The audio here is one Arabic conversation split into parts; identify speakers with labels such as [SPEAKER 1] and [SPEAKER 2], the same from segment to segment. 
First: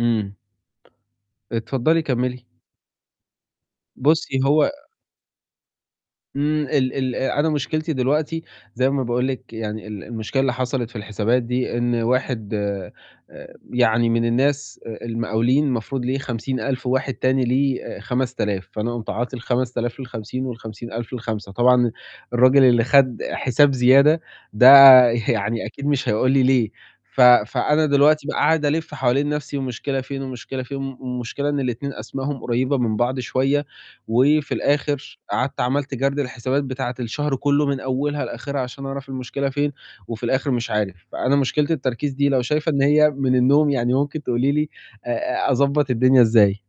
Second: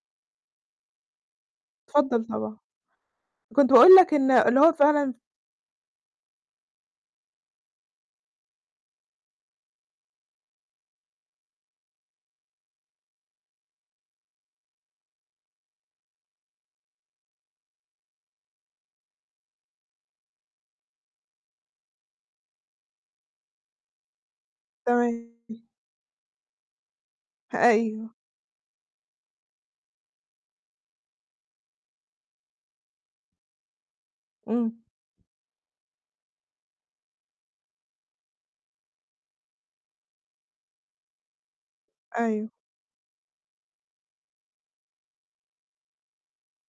[SPEAKER 1] إمم. اتفضّلي
[SPEAKER 2] اتفضّل
[SPEAKER 1] كمّلي.
[SPEAKER 2] طبعًا، كنت باقول لك إن
[SPEAKER 1] بُصّي
[SPEAKER 2] اللي
[SPEAKER 1] هو
[SPEAKER 2] هو فعلًا
[SPEAKER 1] إمم، ال ال أنا مشكلتي دلوقتي زي ما باقول لِك يعني ال المشكلة اللي حصلِت في الحسابات دي إن واحد آآ يعني من الناس آآ المقاولين المفروض ليه 50.000 وواحد تاني ليه آآ 5000، فأنا قُمت عاطي ال5000 لل50 وال50000 لل5، طبعًا الرجل اللي خَد حساب زيادة ده
[SPEAKER 2] تمام.
[SPEAKER 1] يعني أكيد مش هيقول لي ليه، ف
[SPEAKER 2] ه
[SPEAKER 1] فأنا
[SPEAKER 2] أيوه.
[SPEAKER 1] دلوقتي بقى قاعد ألِف حوالين نَفْسي والمشكلة فين والمشكلة فين، م المشكلة إن ال2 أسمائهم قريّبة من بعض شوية، وفي
[SPEAKER 2] إمم.
[SPEAKER 1] الآخر قعدت عملت جَرد للحسابات بتاعة الشهر كلّه من أولها لآخِرها عشان أعرف المشكلة فين وفي الآخِر مش عارف، فأنا مشكلة التركيز دي لو
[SPEAKER 2] أيوه.
[SPEAKER 1] شايفة إن هي من النوم يعني ممكن تقولي لي أ أ أضبّط الدنيا إزاي؟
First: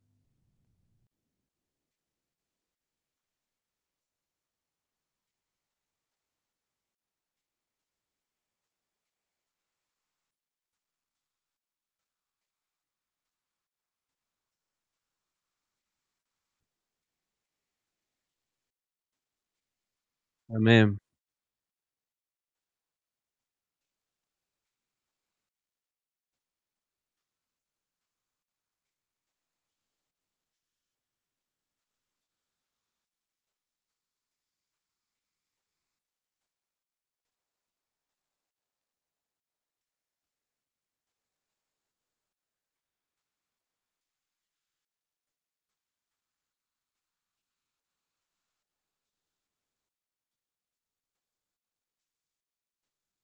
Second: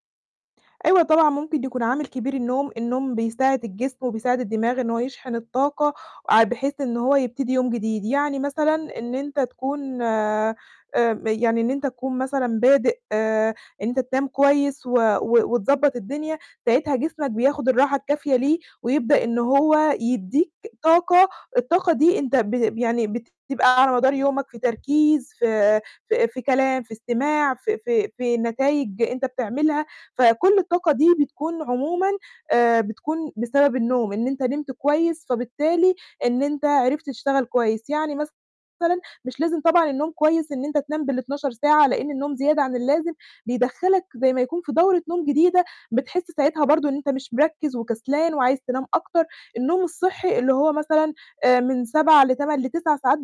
[SPEAKER 2] أيوه طبعًا، ممكن يكون عامل كبير النوم، النوم بيساعد الجسم وبيساعد الدماغ إن هو يشحن الطاقة آآ بحيث إن هو يبتدي يوم جديد، يعني مثلًا إن أنت تكون آآ يعني إن أنت تكون مثلًا بادئ آآ إن أنت تنام كويس و و وتضبّط الدنيا، ساعتها جسمك بياخُد الراحة الكافية ليه ويبدأ إن هو يدّيك
[SPEAKER 1] تمام.
[SPEAKER 2] طاقة، الطاقة دي أنت ب يعني بتبقى على مدار يومك في تركيز، في في في كلام، في استماع، في في في نتايج أنت بتعملها، فكُل الطاقة دي بتكون عمومًا آآ بتكون بسبب النوم، إن أنت نمت كويس، فبالتالي إن أنت عرفت تشتغل كويس، يعني مثلًا مش لازم طبعًا النوم كويس إن أنت تنام بال12 ساعة لأن النوم زيادة عن اللازم بيدخّلك زي ما يكون في دورة نوم جديدة، بتحس ساعتها برضه إن أنت مش مركِّز وكسلان وعايز تنام أكتر، النوم الصحّي اللي هو مثلًا آآ من 7 ل8 ل9 ساعات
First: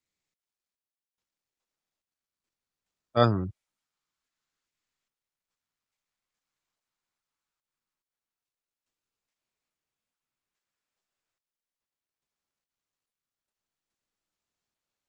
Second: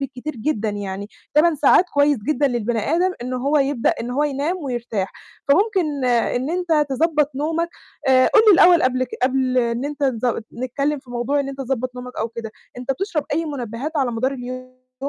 [SPEAKER 2] بالكتير جدًا يعني، 8 ساعات كويس جدًا للبني آدم إن
[SPEAKER 1] فاهمِك.
[SPEAKER 2] هو يبدأ إن هو ينام ويرتاح، فممكن إن أنت تضبّط نومك، آآ قُل لي الأول قبل ك قبل إن أنت تض نتكلّم في موضوع إن أنت تضبَّط نومك أو كده، أنت بتشرب أي مُنبهات على مدار اليوم؟